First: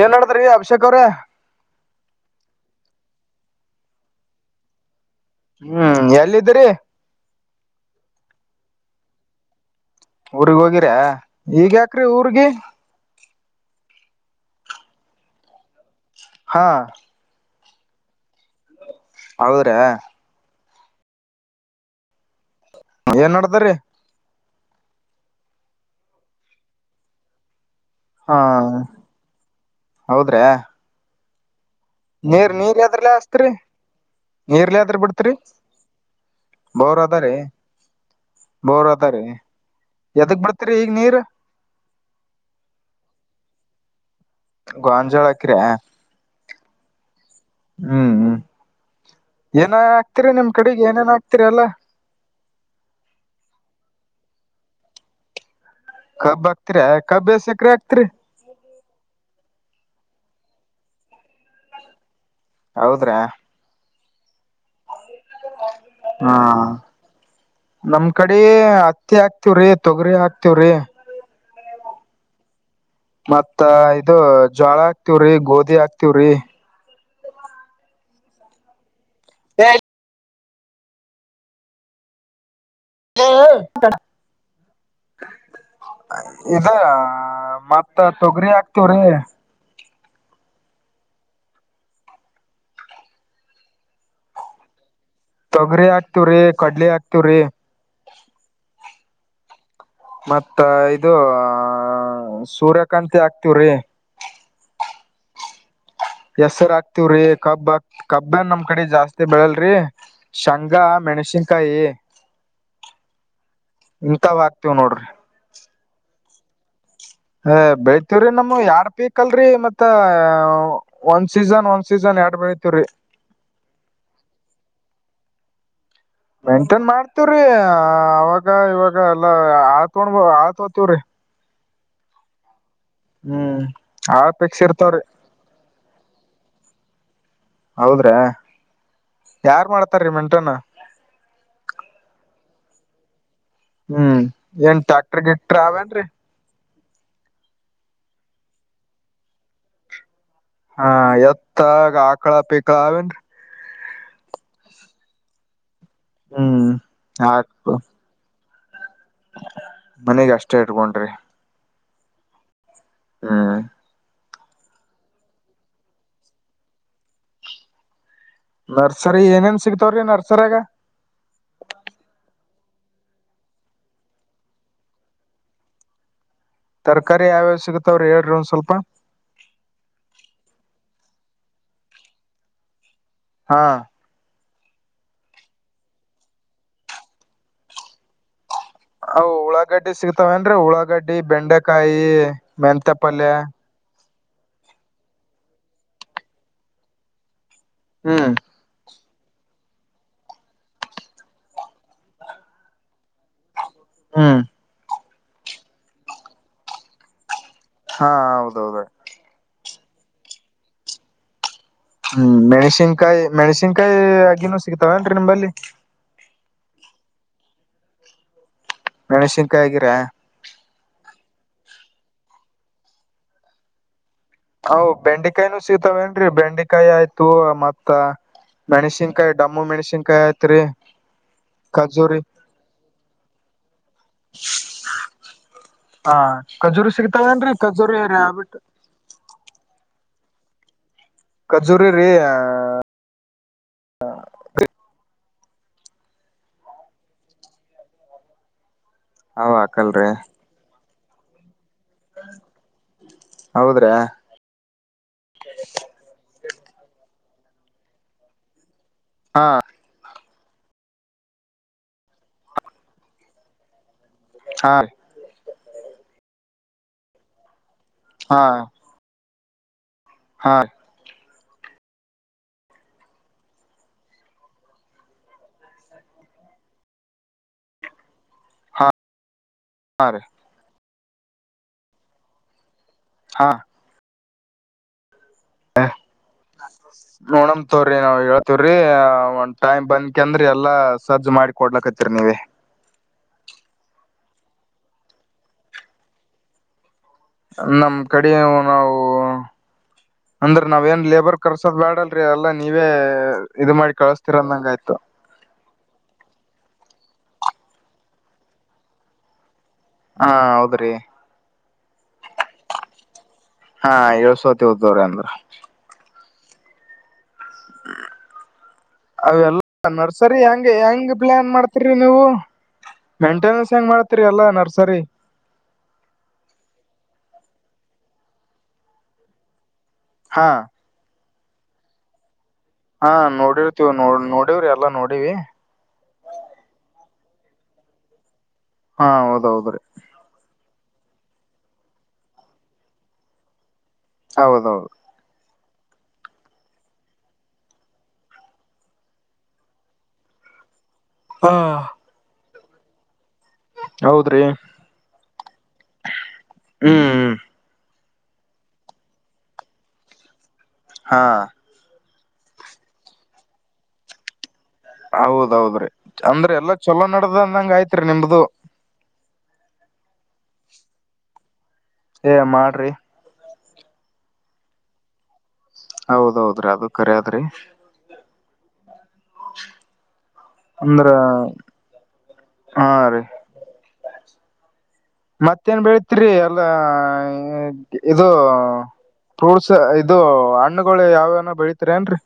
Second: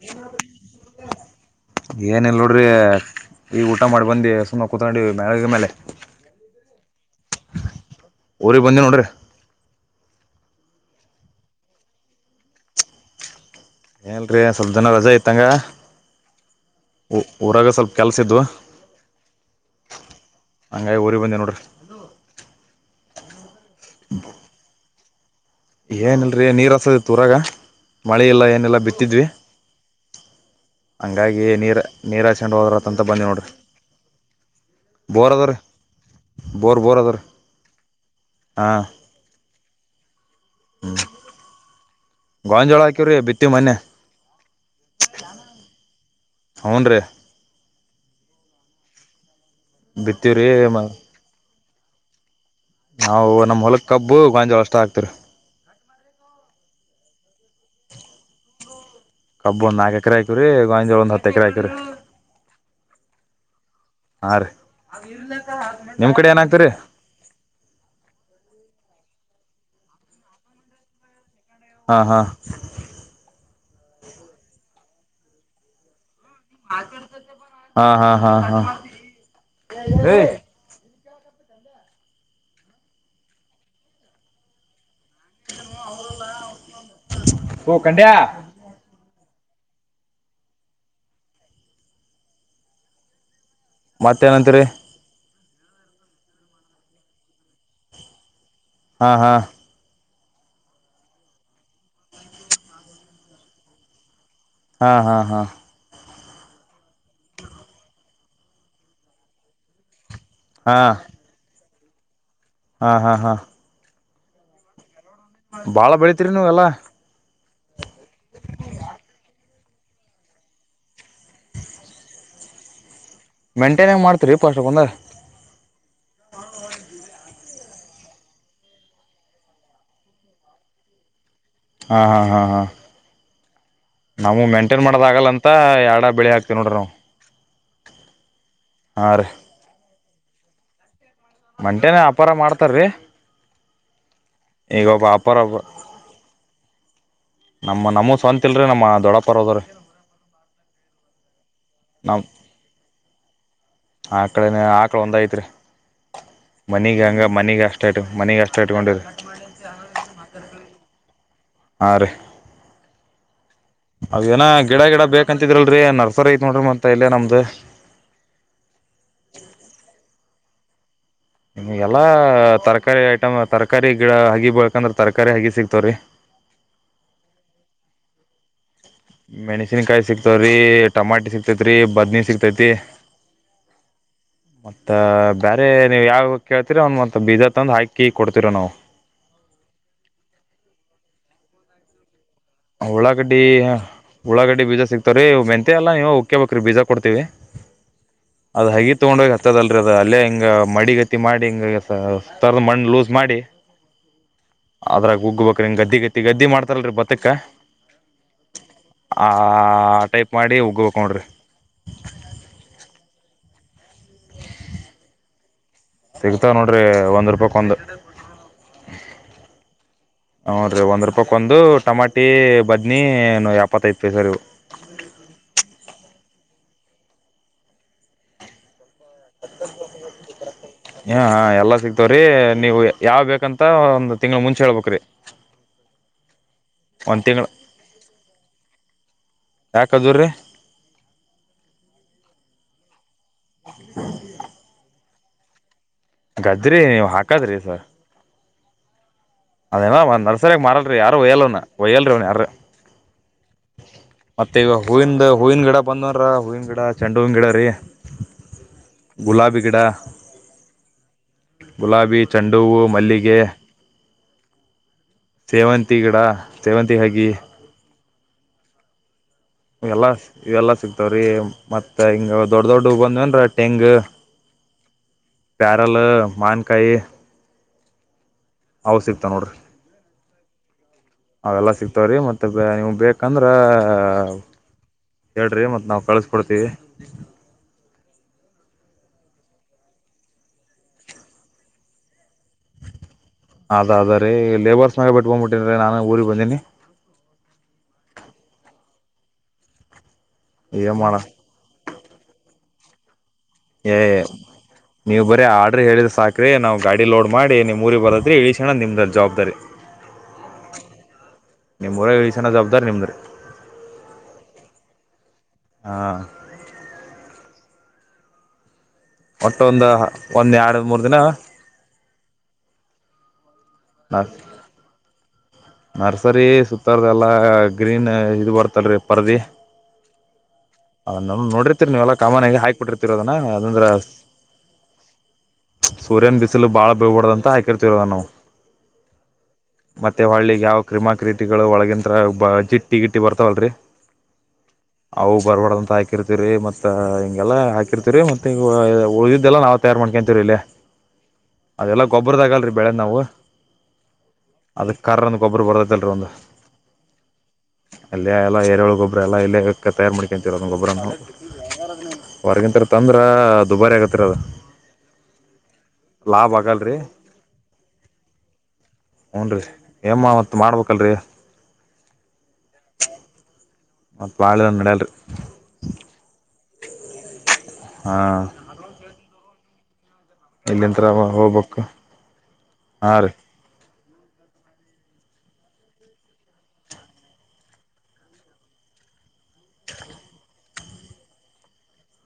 ಏನ್ ನಡದ್ರಿ ಅಭಿಷೇಕ್ ಅವ್ರೆ ಏನ ಇಲ್ಲ ನೋಡ್ರಿ ಈಗಊಟ ಮಾಡ್ಬಂದಿ ಸುಮ್ನೆ ಕೂತ್ಕೊಂಡು ಹ್ಮ್ ಎಲ್ಲಿದ್ದಿರಿ ಊರಿ ಬಂದ ನೋಡ್ರಿ ಊರ್ಗ್ ಹೋಗಿರ ಈಗ ಯಾಕ್ರಿ ಊರ್ಗಿ ಹೇಳ್ ರ ಸ್ವಲ್ ಜನ ರಜಾ ಇತಂಗಾ ಹಾ ಊರಾಗ ಸ್ವಲ್ಪ ಕೆಲಸದವು ಹೌದಾ ಹಂಗಾಗಿ ಊರಿ ಬಂದೆ ನೋಡರಿ ಏನ್ ಮಾಡಡ್ತರಿೀ ಹ ಏನಲ್ರರಿ ನೀರು ಹಸದ ತೂರಾಗ ಮಳೆ ಹಾ ಎಲ್ಲ ಏನೆಲ್ಲ ಬಿತ್ತಿದ್ವಿ ಹೌದ್ರಾ ಹಂಗ ಹಾಗಾಗಿಯೇ ನೀರು ನೀರು ನೀರ್ ಹಾಸ್ಕೊಂಡು ನೀರ್ ಹೋದ್ರತ್ತಂತ ಯದ್ರಲ್ಲ ಬಂದೆ ನೋಡ್ರಿ ಹಸ್ತ್ರಿ ನೀರ್ಲೆದ್ರ ಬಿಡ್ತ್ರಿ ಬೋರ್ ಅದ ರೀ ಬೋರ್ ಅದಾರೀ ಹಾಂ ಬೋರ್ ಅದಾರೀ ಎದಕ್ ಬಿಡ್ ತರಿಗ ನೀರು ಗಾಂಜೋಳ ಹಾಕವ್ರೀ ಬಿತ್ತಿ ಮೊನ್ನೆ ಗಾಂಜೋಳ ಹಾಕಿರ ಹ್ಞೂ ರೀ ಹ್ಮ್ ಹ್ಮ್ ಏನ ಆಗ್ತತಿರಿ ಬಿತ್ತೀವ್ರಿ ನಿಮ್ ಕಡೆಗೆ ಏನೇನ್ ಆಗ್ತಿರಿಲ್ಲ. ನಾವು ನಮ್ ಹೊಲಕ್ ಕಬ್ಬು ಗಂಜಾಳ ಅಷ್ಟ ಆಗ್ತಿರಿ ಕಬ್ಬ ಆಗ್ತೀರಾ ಕಬ್ಬಸಕ್ರ ಆಗ್ತರಿ ಕಬ್ಬು ಒಂದ ನಾಲ್ಕು ಎಕರೆ ಹಾಕಿದೀವಿ ಗಂಜೋಳ ಒಂದು ಹತ್ತು ಎಕರರೆ ಹಾಕಿದೀವಿ ಹೌದ್ರಾ ಹಾ ರೀ ನಿಮ್ ಕಡೆ ಹಾ ಏನಾಗ್ತರಿ ಮತ್ತ ಹಾಕ್ತವ ರೀ ತೊಗರಿ ಹ ಆಕ್ತಿವ ರೀ ಹಾ ಹಾ ಮತ್ತ ಇದು ಜೋಳ ಹಾಕ್ತಿವ್ರಿ ಗೋಧಿ ಹಾಕ್ತಿವ್ರಿ ಹಾ ಹಾ ಹಾ ಹಾ. ಹೇ. ಹೇ ಹಾ. ಇದ ಓ ಮತ್ತ ಕಂಡ್ಯಾ ತೊಗರಿ ಹಾಕ್ತವ್ರಿ. ಮತ್ತೇನಂತರಿ. ತೊಗರಿ ಹಾಕ್ತವ್ರಿ ಕಡಲೆ ಹಾಕ್ತವ್ರಿ. ಹಾ ಹಾ. ಮತ್ತ ಇದು ಸೂರ್ಯಕಾಂತಿ ಆಕ್ತಿವ್ರಿ. ಹಾಂ ಹಾಂ ಹಾಂ. ಹೆಸರು ಆಕ್ತಿವ್ರಿ ಕಬ್ಬ ಕಬ್ಬ ನಮ್ ಕಡೆ ಜಾಸ್ತಿ ಬೆಳಲ್ರಿ. ಹಾ ಶಂಗಾ ಮೆಣಸಿನ್ಕಾಯಿ. [inaudible] ಹಾ ಹಾ ಹಾ. ಇಂತಾವ ಹಾಕ್ತಿವ್ ನೋಡ್ರಿ. ಬಾಳ ಬೆಳತಿರಿ ನೀವ ಎಲ್ಲಾ. ಹಾ ಬೆಡ್. ತವ್ರೀ ನಮವು ಯಾಡ ಪೀಕ್ ಅಲ್ರಿ ಮತ್ತೆ. ಮತ್ತ ಒಂದ್ ಸೀಸನ್ ಒಂದ್ ಸೀಸನ್ ಎರಡ್ ಬೆಳತಿವ್ರಿ. ಮೇಂಟೈನ ಹೆಂಗ ಮಾಡ್ತೀರಿ ಏಪ್ಪ್ ಅಸ್ಟ್ ಬಂದಗ. ಮೇಂಟೇನ್ ಮಾಡ್ತವ್ರಿ ಅವಾಗ ಇವಾಗ ಎಲ್ಲಾ ಆಳ ತೊಂಡ್ ಆಳ ತಗೊಂತೀವ್ರಿ. ಹಾ ಹಾ ಹಾ ಹಾ. ಹ್ಮ್. ಆಳ್ ನಾವು ಪಿಕ್ಸ್ ಮೇಂಟೇನ್ ಇರ್ತಾವ್ರಿ ಮಾಡೋದ ಆಗಲ್ಲ ಅಂತ ಎರಡ ಬೆಳಿ ಹಾಕ್ತಿವ ನೋಡ್ರಿ ನಾವು ಹೌದ್ರಾ ಹಾ ರೀ. ಯಾರ್ ಮಾಡ್ತಾರೀ ಮೆಂಟನ್ ಮಂಟನೇ ಅಪ್ಪಾರ ಮಾಡ್ತಾರ ರೀ. ಹ್ಮ್ ಏನ್ ಟ್ಯಾಕ್ಟರ ಒಬ್ಬ ಗಿಟ್ಟ್ರ ಅವೇನ್ರರಿ. ನಮ್ಮ ನಮ್ಮೂ ಸ್ವಂತ ಇಲ್ರಿ ನಮ್ಮ ದೊಡ್ಡಪ್ಪರ್ ಆದವರಿ. ಹಾ ಯತ್. ಎತ್ತು ಗಾ ಆಕಳಾ ಪೀಕಳಾ ಅವ ಏನ್ರಿ. ಆಕಳೇನ ಆಕಳ ಒಂದ್ ಐತ್ರಿ. ಹ್ಮ್ ಮನಿಗ್ ಹಂಗ ಮನೆಗ ಅಷ್ಟ ಇಟಗಂಡ್ವಿ ಮನೆಗ್ ಅಷ್ಟ. ಇಟಗೊಂಡಿವ್ರಿ. ಮನೆಗೆ ಅಷ್ಟೇ ಇಟ್ಕೊಂಡ್ರಿ ಆ ರೀ. ಹ್ಮ ಹ್ಮು. ಅವ ಏನ ಗಿಡ ಗಿಡ ಬೇಕಂತಿದ್ರಲ್ರಿ ನರ್ಸರಿ ಐತ್ ನೋಡ್ರಿ ಮಂತ ಇಲ್ಲೇ ನಮ್ದು. ನರ್ಸರಿ ಏನೇನ್ ಸಿಗ್ತಾವ್ರೀ ನರ್ಸರಿ. ನರ್ಸರಿ ಯಾಗ. ನಿ ಎಲ್ಲಾ ತರಕಾರಿ ಐಟಮ್ ತರಕಾರಿ ಗಿಡ ಹಗಿ ಬಳ್ಕಂದ್ರ ತರಕಾರಿ ಹಗಿ ಸಿಕ್ತವ್ರಿ. ತರಕಾರಿ ಯಾವ್ಯಾವ ಸಿಗತಾವ್ರಿ ಹೇಳ್ರಿ ಒಂದ್ ಸ್ವಲ್ಪ. ಮೆಣಸಿನ್ಕಾಯಿ ಸಿಕ್ತವ್ರಿ ಟಮಾಟಿ ಸಿಕ್ತೇತ್ರಿ ಬದ್ನಿ ಸಿಕ್ತೇತಿ ಹಾ ಮತ್ತ ಬ್ಯಾರೆ ನೀವ್ ಯಾವ ಕೇಳ್ತಿರ ಅವನ್ ಮತ್ತ ಬೀಜ ತಂದ ಹಾಕಿ ಕೊಡ್ತಿರ ನಾವು ಅವು ಉಳ್ಳಾಗಡ್ಡಿ ಸಿಗ್ತಾವೇನ್ರಿ ಉಳ್ಳಾಗಡ್ಡಿ ಬೆಂಡೆಕಾಯಿ ಮೆಂತೆ ಪಲ್ಯ ಉಳಾಗಡ್ಡಿ ಉಳಾಗಡ್ಡಿ ಬೀಜ ಸಿಕ್ತಾವ್ರೀ ಮೆಂತೆ ಅಲ್ಲ ನೀವೆ ಉಕ್ಕೇಬೇಕ್ರಿ ಬೀಜ ಕೊಡ್ತೀವಿ ಹ್ಮ್ ತಗೊಂಡ್ ಹೋಗಿ ಹತ್ತದಲ್ರಿ ಅದ ಅಲ್ಲೇ ಹಿಂಗ ಮಡಿಗತಿ ಮಾಡಿ ಹಿಂಗ ತರದ ಮಣ್ಣ ಲೂಸ್ ಮಾಡಿ ಹ್ಮ್. ಅದ್ರಾಗ ಉಬ್ಬಬೇಕ್ರಿ ಗದ್ದಿಗತೆ ಗದ್ದಿ ಮಾಡತರಲ್ರಿ ಬತ್ತಕ್ಕ. ಹಾ ಹೌದೌದು ಆ ಟೈಪ್ ಮಾಡಿ ಉಗ್ಬಕ ನೋಡ್ರಿ ಹ್ಮ್ ಮೆಣಸಿನ್ಕಾಯಿ ಮೆಣ್ಸಿನ್ಕಾಯಿ ಅಗಿನೂ ಸಿಗ್ತಾವೇನ್ರಿ ನಿಂಬಲ್ಲಿ ಸಿಗ್ತಾವ ನೋಡ್ರಿ ಒಂದು ರೂಪಾಯಿ ಕೊಂದು ಮೆಣಸಿನಕಾಯಿ ಅಗಿರ್ಯ ನೋಡರಿ ಒಂದು ರೂಪಾಯಿಕೊಂದು ಟಮಾಟಿ ಬದನಿ ಎಪ್ಪತ್ತೈದ ಅವು ಬೆಂಡೆಕಾಯಿನು ಸಿಗ್ತವೆನ್ ರಿ ಬೆಂಡೆಕಾಯಿ ಆಯ್ತು ಮತ್ತ ಮೆಣಸಿನ್ ಹ ಹ ಎಲ್ಲಾ ಖಜೂರಿ ಸಿಗ್ತವ್ರಿ ನೀವು ಯಾವ್ ಬೇಕಂತ ಒಂದು ಹಾ ಖಜೂರು ಒಂದ್ ತಿಂಗಳ ಸಿಗ್ತಾವೇನ್ರಿ ಖಜೂರಿ ರ್ಯಾಬಿಟ್. ಯಾ ಖಜೂರರಿ. ಖಜೂರಿ ರೀ. ಹಾ. [inaudible] ಗದ್ರಿ ನೀವು ಹಾಕದ್ರಿ ಸರ್. ಅವ ಅದೇನ ಹಾಕಲ್ರಿ ಒನ ನರ್ಸರಿಗ್ ಮಾರಲ. ಯಾರು ಒಯಲ್ ಅವ್ನ. ಒಯ್ಯಲ್ರಿ ಅವನ ಯಾರ ಹೌದ್ರಾ ಮತ್ತ ಈಗ ಹೂವಿಂದ ಹೂವಿನ ಗಿಡ ಬಂದವನ್ರ ಹೂವಿನ ಗಿಡ ಚಂಡ. ಹೂವಿಂಗಿಡರಿ. ಹಾ ಗುಲಾಬಿ ಗಿಡ. ಗುಲಾಬಿ ಚೆಂಡೂಹೂವು ಮಲ್ಲಿಗೆ. ಹಾ ಸೇವಂತಿ ಗಿಡ ಸೇವಂತಿ ಹಗಿ. ಹಾ. ಇವೆಲ್ಲ ಹಾ ಇವೆಲ್ಲ ಸಿಗ್ತಾವ್ರೀ. ಮತ್ತ ಹಿಂಗ ದೊಡ್ಡ ದೊಡ್ಡ ಬಂದು ಅಂದ್ರ ಟೆಂಗ ಪ್ಯಾರಲ್ ಮಾನ್ಕಾಯಿ. ಅವ ಸಿಗತವ್ ನೋಡ್ರಿ. ಹಾ ರೀ ಅವೆಲ್ಲಾ ಸಿಕ್ತವ್ರಿ ಮತ್ತೆ ಬ್ಯ ನೀವು. ಬೇಕಂದ್ರ. ಹೇಳ್ರಿ ಹ ಮತ್ ನಾವ್ ಕಳ್ಸಕೊಡ್ತೀವಿ ನೋಣಮ ತೋ್ರಿ ನಾವವು ಹೇಳ ವ್ರೀ ಒಂದ್ ಟೈಮ್ ಬಂದಕ ಅಂದ್ರ ಎಲ್ಲಾ ಸಜ್ಜ ಮಾಡಿ ಕೊಡ್ಲಕ್ತ್ತೀರಿ ನೀವೆ. ಅದ ಅದ ರೀ ಲೇಬರ್ಸ್ನಾಗ ಬಿಟ್ಕೊಂಡ್ಬಿಟ್ಟನಿ ರೀ ನಾನು ಊರಿಗ ಬಂದೀನಿ. ನಮ್ಮ್ ಕಡೆ ನಾವು ಅಂದ್ರ ನಾವ್ ಏನ್ ಲೇಬರ್ ಕರ್ಸೋದ ಬ್ಯಾಡ ಅಲ್ರಿ ಎಲ್ಲ ನೀ ನೀವೆ ಏ ನೀವು ಬರೀ ಆರ್ಡ್ರ ಹೇಳಿದ್ರ ಸಾಕ್ರಿ ನಾವ್ ಗಾಡಿ ಲೋಡ್ ಮಾಡಿ ನಿಮ್ಮೂರಿಗೆ ಬರತ್ತರಿ ಇಲಸ್ಕ್ಯನದ್ ನಿಮ್ದ ಜವಾಬ್ದಾರಿ. ಹಾ ಹೌದ್ರಿ ನಿಮ್ ಊರಾಗ ಇಳಿಸೋಣ ಜವಾಬ್ದಾರಿ ನಿಮ್ದ್ರಿ ಹಾ ಇಳ್ಸ್ಕೊತೆವ್ ತೊಗರಿ ಅಂದ್ರ. ಹಾ [unintelligible] ಒಟ್ಟ ಅವೆಲ್ಲಾ ಒಂದ ನರ್ಸರಿ ಒಂದ್ ಹೆಂಗ ಎರಡ್ ಮೂರ್ ಹೆಂಗ ಪ್ಲಾನ್ ದಿನ ಮಾಡ್ತಿರಿ ನೀವು? ಮೇಂಟನೆನ್ಸ್ ಹೆಂಗ್ ಮಾಡ್ತರಿ ಅಲ್ಲಾ ನರ್ಸರಿ. ನರ್ಸರಿ ಸುತ್ತಾರದೆಲ್ಲಾ ಗ್ರೀನ್ ಇದ ಬರ್ತದಲ್ರಿ ಪರ್ದಿ. ಹಾ ನಮ್ ನೋಡರ್ತಿರಿ ನೀವೆಲ್ಲ ಕಾಮನ್ ಆಗಿ. ಹಾ ಹಾಕ್ಬಿಟ್ಟಿರ್ತಿರದನ ಅದಂದ್ರ ನೋಡಿರ್ತಿವಿ ನೋಡ್ ನೋಡವ್ರಿ ಎಲ್ಲಾ ನೋಡಿವಿ ಸೂರ್ಯನ ಬಿಸಿಲು ಬಾಳ ಬೀಳಬಾರದ ಅಂತ ಹಾಕಿರ್ತಿವ್ ಅದನ್ನ ನಾವ. ಹಾ ಹೌದೌದ್ರೀ. ಯಾವ್ ಕ್ರಿಮಾ ಕ್ರಿಟಗಳು ಒಳಗಿನ್ತರ ಬ ಜಿಟ್ಟಿ ಗಿಟ್ಟಿ ಬರ್ತಾವಲ್ರರಿ ಹೌದೌದು. ಬರ್ಬಾರದಂತ ಹಾಕಿರ್ತಿರಿ ಮತ್ತ ಹಿಂಗೆಲ್ಲ ಹಾಕಿರ್ತಿರಿ ಮತ್ತ ಉಳಿದಿದ್ದೆಲ್ಲ ನಾವ ತಯಾರ್ ಮಾಡ್ಕೊಂತೀರಿ ಇಲ್ಲೆ. ಹ ಅದೆಲ್ಲಾ ಗೊಬ್ಬರದಗಲ್ರಿ ಬೆಳೆ ನಾವು ಹೌದ್ರಿ. ಅದಕ್ ಕರ್ರ ಅಂದ್ ಗೊಬ್ಬರ ಬರತ ತಲರೋಂದ ಹ್ಮ್ ಅಲ್ಲ ಎಲ್ಲ ಎರಳ ಗೊಬ್ರ ಎಲ್ಲ ಇಲ್ಲ ತಯಾರ್ ಮಾಡಕ ಸರಂದು ಗೊಬ್ಬರ [unintelligible] ಹಾ ಹೊರಗಿಂತ್ರ ತಂದ್ರ ದುಬಾರಿ ಆಗತ್ತರಿ ಅದ. ಹೌದೌದ್ರಿ ಅಂದ್ರ ಎಲ್ಲಾ ಚೊಲೋ ನಡ್ದ ಅಂದಂಗ ಆಯ್ತ್ರಿ ನಿಮ್ದು. ಹುನ್ರೀ. ಏಮ್ಮವತ್ತು ಮಾಡ್ಬೇಕಲ್ರಿ. ಏ ಮಾಡ್ರಿ. ಮತ್ತ ಭಾಳ ದಿನಾ ನಡೆಯಲ್ರಿ. ಹೌದೌದ್ರಿ ಅದು ಖರೆ ಆದ್ರಿ. ಹಾಂ [unintelligible] ಇಲ್ಲಿಂತ್ರ ಅಂದ್ರ ಹೋಗ್ಬೇಕು ಹಾ ರೀ. ಮತ್ತೇನ್ ಬೆಳತಿರಿ ಎಲ್ಲ ಇದು ಫ್ರೂಟ್ಸ್ ಇದು ಹಣ್ಣುಗಳು ಯಾವ ನೋ ಬೆಳತಿರಿ ಏನ್ರರಿ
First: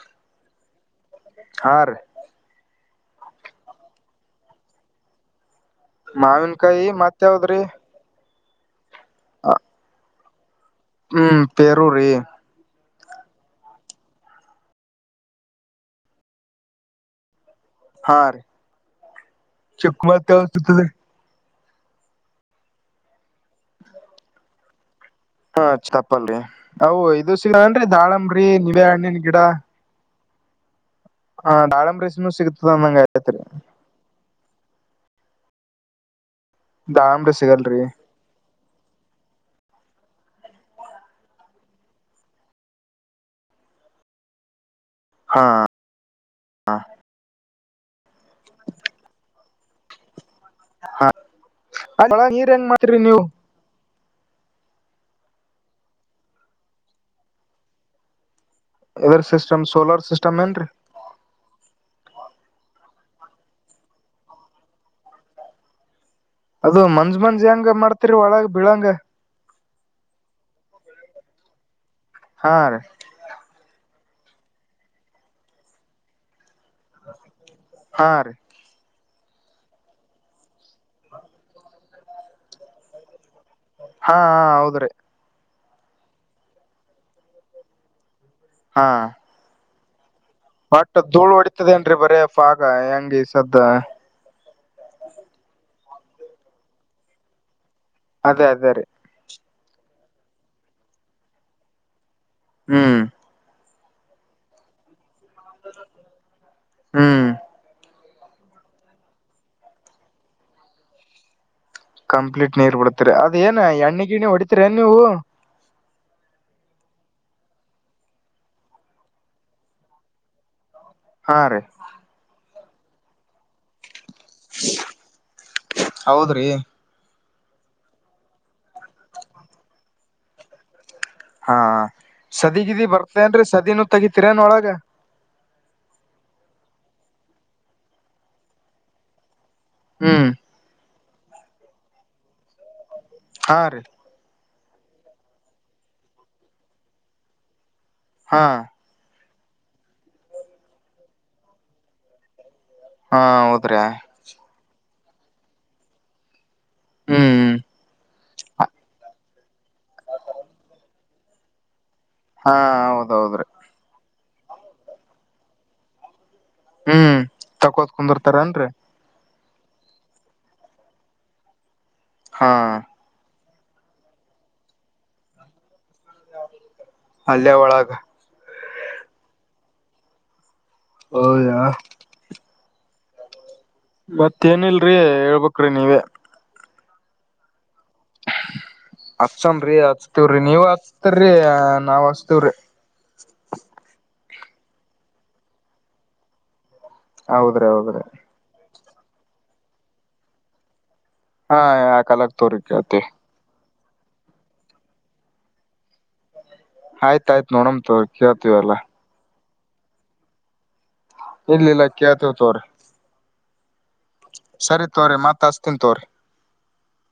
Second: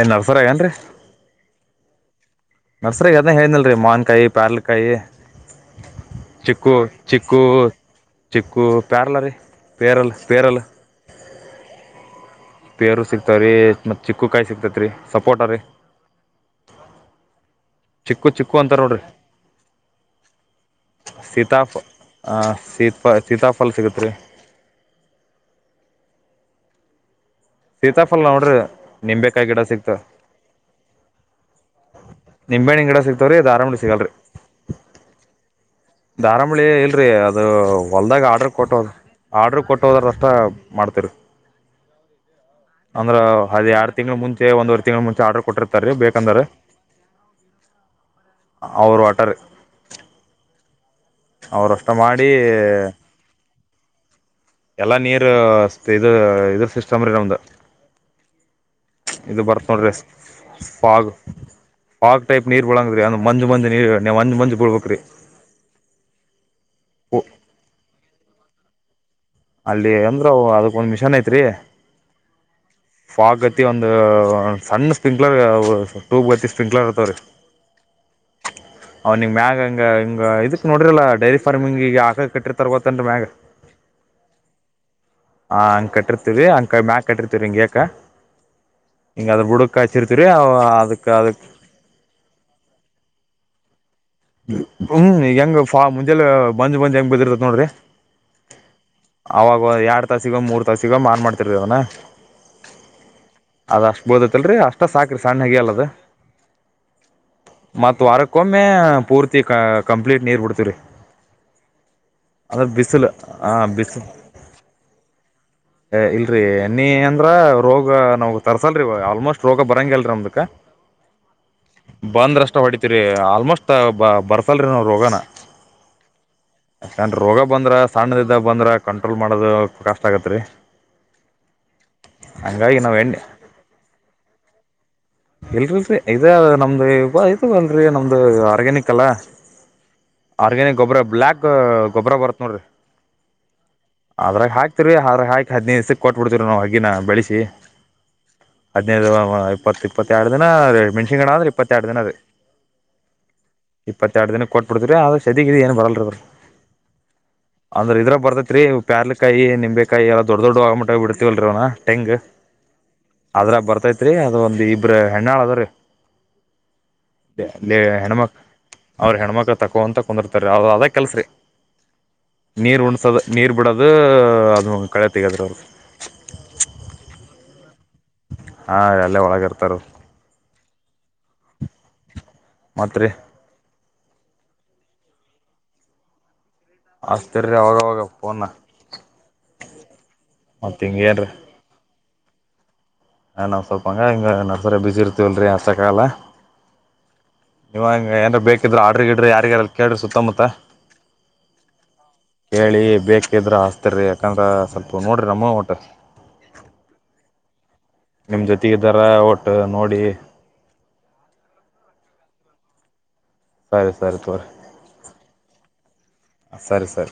ಏ ನರ್ಸರಗೇನ್ರರಿ ಆರೀ ನರ್ಸರಿ ಅದ ಹೇಳನಿಲ್ರರಿ ಮಾವನ್ಕಾಯಿ ಪ್ಯಾರ್ಲ್ಕಾಯಿ ಮಾವಿನ ಕಾಯಿ ಮತ್ತ್ ಯಾವದ್ರಿ ಚಿಕ್ಕು ಪ್ಯರ್ಲರಿ ಪೇರಲ್ ಪೇರಳ ಹ್ಮ್ ಪೆರೂರಿ ಪೇರು ಸಿಗ್ತಾವ ರೀ ಮತ್ತು ಚಿಕ್ಕುಕಾಯಿ ಸಿಗ್ತತ್ ರೀ ಸಪೋಟ ರೀ ಹಾ ಚಿಕ್ಕು ರೀ ಚಿಕ್ಕು ಅಂತಾರೆ ನೋಡಿರಿ ಚುಕ್ಮವಸ್ [unintelligible] ಸೀತಾಫ ಹಾಂ ಸೀತ ಸೀತಾಫಲ್ ಸಿಗತ್ ರೀ ಹಾ ತಪ್ಪಲ್ರಿ ಅವು ಇದು ನ್ರಿ ಸೀತಾಫಲ್ ದಾಳಂಬ್ರಿ ನೋಡಿರಿ ನೀವೇ ಹಣ್ಣಿನ್ ಗಿಡ ನಿಂಬೆಕಾಯಿ ಸಿಗ್ತವೆ ಹ ದಾಳಂಬ್ರೀಸನು ಸಿಗ್ತದ ಅನ್ನಗ್ ಆಗತೈಯ್ತ್ರಿ ಹ ಧಾರಂಬುಳಿ ಇಲ್ಲರಿ ದಾಳಂಬ್ರಿ ಅದು ಸಿಗಲ್ರಿ ಹೊಲ್ದಾಗ ಆರ್ಡ್ರ್ ಕೊಟ್ಟೋದು ಆರ್ಡರು ಕೊಟ್ಟೋದ್ರಷ್ಟ ಮಾಡ್ತೀರಿ ಅಂದ್ರ ಅದ್ ಯರಡ್ ತಿಂಗಳ ಮುಂಚೆ ಒಂದ್ ವರ್ ತಿಂಗಳು ಮುಂಚೆ ಆರ್ಡರ್ ಕೊಟ್ಟಿರ್ತಾರೆ ರೀ ಬೇಕಂದ್ರೆ ಅವರ್ ವಾಟರ್ ಹ ನೀರ್ ಹೆಂಗ ಮಾಡ್ತರಿ ನೀವು ಎಲ್ಲಾ ನೀರ್ ಇದ ಇದ್ರ ಸಿಸ್ಟಮ್ರೀ ನಮ್ದ ಇದರ್ ಇದು ಸಿಸ್ಟಮ್ ಬರ್ತ ನೋಡ್ರೆ ಸೋಲಾರ್ ಸಿಸ್ಟಮ್ ಏನ್ರೀ ಪಾಗ್ ಪಾಕ್ ಟೈಪ್ ನೀರ್ ಬಳಂಗದ್ರೀ ಅಂದ್ ಮಂಜು ಮಂಜ್ ನೀರ್ ನೀ್ ಮಂಜ್ ಮಂಜ್ ಬಳ್ಬೇಕ್ರಿ. ಅದು ಮಂಜ್ ಮಂಜ್ ಹೆಂಗ ಮಾಡ್ತಿರಿ ಒಳಗೆ. ಬಳಂಗು. ಅಲ್ಲಿ ಅಂದ್ರ ಅದಕ್ ಒಂದ್ ಮಿಷನ್ ಐತ್ರಿ. ಹಾ ರೀ ಫಾಗತಿ ಒಂದ್ ಸನ್ ಸ್ಪ್ರಿಂಕ್ಲರ್ ಟ್ಯೂಬ್ ವಸಿಸ್ ಸಿಂಕ್ಲಆರ್ತಾರೆ ಹಾ ರೀ ಅವ್ನಿಂಗ್ ಮಾಗ ಹಂಗಿಂಗ ಇದಕ್ ನೋಡ್ರರಿಲ್ಲ ಡೈರಿ ಫಾರ್ಮಿಂಗ್ ಈಗ ಆಕ ಕಟ್ಟಿರ್ತಾರಗೋತ್ತನ್ ಮ್ಯಾಗ ಹಾ ಹೌದ್ರಿ ಹಾ ಅಂಗ್ ಕಟ್ಟರ್ತಿವ್ರಿ ಅ ಮ್ಯಾ ಕಟ್ಟಿತಿವ್ರಿ ಇಂಗೆಕ ಹಾ ಈಂಗ ಅದ ಬಿಡುಕ್ ಕಾಸಿರ್ ಒಟ್ಟ ಧೂಳ್ು ಹೊಡತದೇಏನ್ರರಿ ಬರಪ್ಪ ಆಗ ಹೆಂಗ ಸದ. ಹ್ಮ್ ಹೆಂಗ ಫ ಮುಂಜೆಲ್ಲ ಬಂದಜ್ ಬಜ್ ಹೆಂಗ್ ಬದಿರ್ತತ್ ನೋಡ್ರಿ. ಅದೇ ಅದೇ ರೀ. ಆವಾಗ ಎರಡು ತಾಸಿಗೋ ಮೂರು ತಾಸಿಗೋ ಮಾರ ಮಾಡ್ತಿರ್ ಅವನ. ಹ್ಮ್. ಅದ ಅಷ್ಟ್ ಬೋದತ್ತಲ್ರರಿ ಅಷ್ಟ ಸಾಕು. ಸಣ್ಣ ಹಲ್ಲ ಹ್ಮ್ ಮಾರ. ಕೊಮ್ಮೆ. ಪೂರ್ತಿ ಕ ಕಂಪ್ಲೀಟ್ ನೀರು ಬಿಡ್ತೀವಿ ರೀ. ಕಂಪ್ಲೀಟ್ ನೀರ್ ಬಿಡತೀರಿ ಅದ ಏನ ಎಣ್ಣಿ ಗಿಣ್ಣಿ ಹೊಡಿತೀರಿ ಏನ್ ನೀವು ಇಲ್ರರಿ ಎ ನೀಿ ಅಂದ್ರ ರೋಗ ನಾವಗ್ ತರ್ಸಲ್ರಿ ಆಲ್ಮೋಸ್ಟ್ ರೋಗ ಬರಂಗ ಅಲ್ರರಿ ನಮ್ದಕ್. ಹಾ ರೀ ಬ ರಷ್ಟ. ಪಡಿತೀ ರೀ ಆಲ್ಮೋಸ್ಟ್. ತಬ. ಬರ್ತಲ್ ರೀ ನಾವು ರೋಗನಾ. ಹೌದ್ರಿ ರೋಗ ಬಂದ್ರೆ ಸಣ್ಣದಿಂದ ಬಂದ್ರೆ ಕಂಟ್ರೋಲ್ ಮಾಡೋದು ಕಾಷ್ಟ ಆಗತ್ತ ರೀ. ಹಾ ಸದಗಿದಿ ಎಣ್ಣೆ ಬರ್ತೇನ್ರಿ ಸದಿನೂ ತಗತಿೀರನ್ೊಳಗ. ಇಲ್ರಿಲ್ರರಿ ಇದೇ ನಮ್ದ್ ಇ ಅಲ್ರರಿ ನಮ್ದು ಆರ್ಗ್ಯನಿಕ್ ಅಲ್ಲ. ಹ್ಮ್ ಆರ್ಗ್ಯಾನಿಕ್ ಗೊಬ್ಬರ. ಬ್ಲ್ಯಾಕ್ ಗೊಬ್ಬರ ಬರುತ್ತತ್ ನೋಡಿರಿ. ಹಾ ರೀ ಅದ್ರಾಗ ಹಾಕ. ಹಯಕಕ್ ಹದಿನೈದು ದ್ಸಕ್ ಕೊಟ್ಬ ಬಿಡ್ತತಿರಿ ನಾವು ಹಗ್ಗಿನ ಬೆಳಸಿ. ಹಾ ಹದ್ಿನೈದು. ಪ್ಪತ್ತು. ಇಪ್ಪತ್ತೆರಡು ದಿನ ಮೆಣಸಿಂಗಣ ಆದ್ರ ಇಪ್ಪತ್ತೆರಡು ದಿನ ಅದು ಹಾ ಹೌದ್ರಿ ಇಪ್ಪತ್ತೆರಡು ದಿನಕ್ಕೆ ಕೊಟ್ಬಿಡ್ತರಿ ಆದ. ಸತಗತಿ ಏನು ಬರಲ್ಲರ ಬರ್ ಹ್ಮ್ ಅಂದ್ರೆ ಇದ್ರ ಬರ್ತ ರೀ ಪ್ಯಾರ್ಾಲಕಾಯಿ ನಿಂಬೆಕಾಯಿ ಎಲ್ಲ ದೊಡ್ಡ ದೊಡ್ಡೋಗಿಟ್ಟ್ ಬಿಡ್ತವಲ್ರಿ ಅವ್ನ. ಟೆಂಗ್ ಹಾ ಹೌದೌದ್ರಿ ಅದ್ರ ಬರ್ತೈತಿ. ಅದು ಒಂದು. ಅರ ಹೆಣ್ಣಳದರು. ಹ್ಮ್ ತಕೋತ್ ಹೆಣ್ಮಕ್ ಕುಂದಿರ್ತಾರನ್ರಿ ಅವ್ರ ಹೆಣ್ಮಕ್. ತಕೋ ಅಂತ ಕುಂದಿರ್ತಾರೆ ಯಾವದಾಗ ಕೆಲಸ್ರೀ. ಹಾ ನೀರು ಉಣಿಸದ. ನೀರು ಬಿಡೋದು ಅದು ಕಳೆಯ ತೆಗೆದ್ರ ಅವರು ಅಲ್ಲಯ ಒಳಾಗ ಹಾ ಎಲ್ಲೇ ಒಳಗ ಇರ್ತಾರ ಹೌದಾ ಮಾತ್ತೆ ಮತ್ತೇಏನಲ್ರಿ ಹೇಳ್ಬೇಕು ನೀವೇ ಆಸ್ತ ಅವಾಗಾಗ ಹತ್ಸನ್ರಿ ಹಚ್ತವ್ರಿ ನೀವ ಮತ್ ಹಿಂಗ ಹಚ್ತರಿರಿ ನಾವ್ ತ್ತರ ನಾನು ಸ್ವಲ್ಪ ಅಂಗ-ಇಂಗ ಸರ ಬಿಸಿ ಇರ್ತೀವಲ್ರರಿ ಅಚ್ಚಕಾಗಲ್ಲ ಹೌದ್ರಿ ಹೌದ್ರಿ ಕಿದ್ರರು ಹಾರ್ಟ್ರು ಇಡ್ರಿ ಯಾರಿಗೆಾರ ಕೇಳ್ರಿ ಸುತ್ತಮುತ್ತ ಹಾ ಯಾ ಕಾಲಕ್ ತುರಿ ಕೇಳ್ತೀವಿ ಇತೀ ಯಾಕಂದ್ರೆ ಸ್ವಲ್ಪ ನೋಡಿರಿ ಅಮ್ಮ ಟು ಆಯ್ತು ಆಯ್ತು ನೋಡಣ ನಿಮ್ ಜೊತೆಗ್ದಾರ ಒಟ್ಟ ನೋಡಿ ಇಲ್ಲ ಇಲ್ಲ ಕೇಳ್ತೀನಿ ತಗೋಲಾರಿ ಸರಿ ಸರಿ ತೋರಿ ಸರಿ ತೂರಿ ಮಾತಾ ಅಸ್ತನ್ ತೋರಿ ಸರಿ ಸರಿ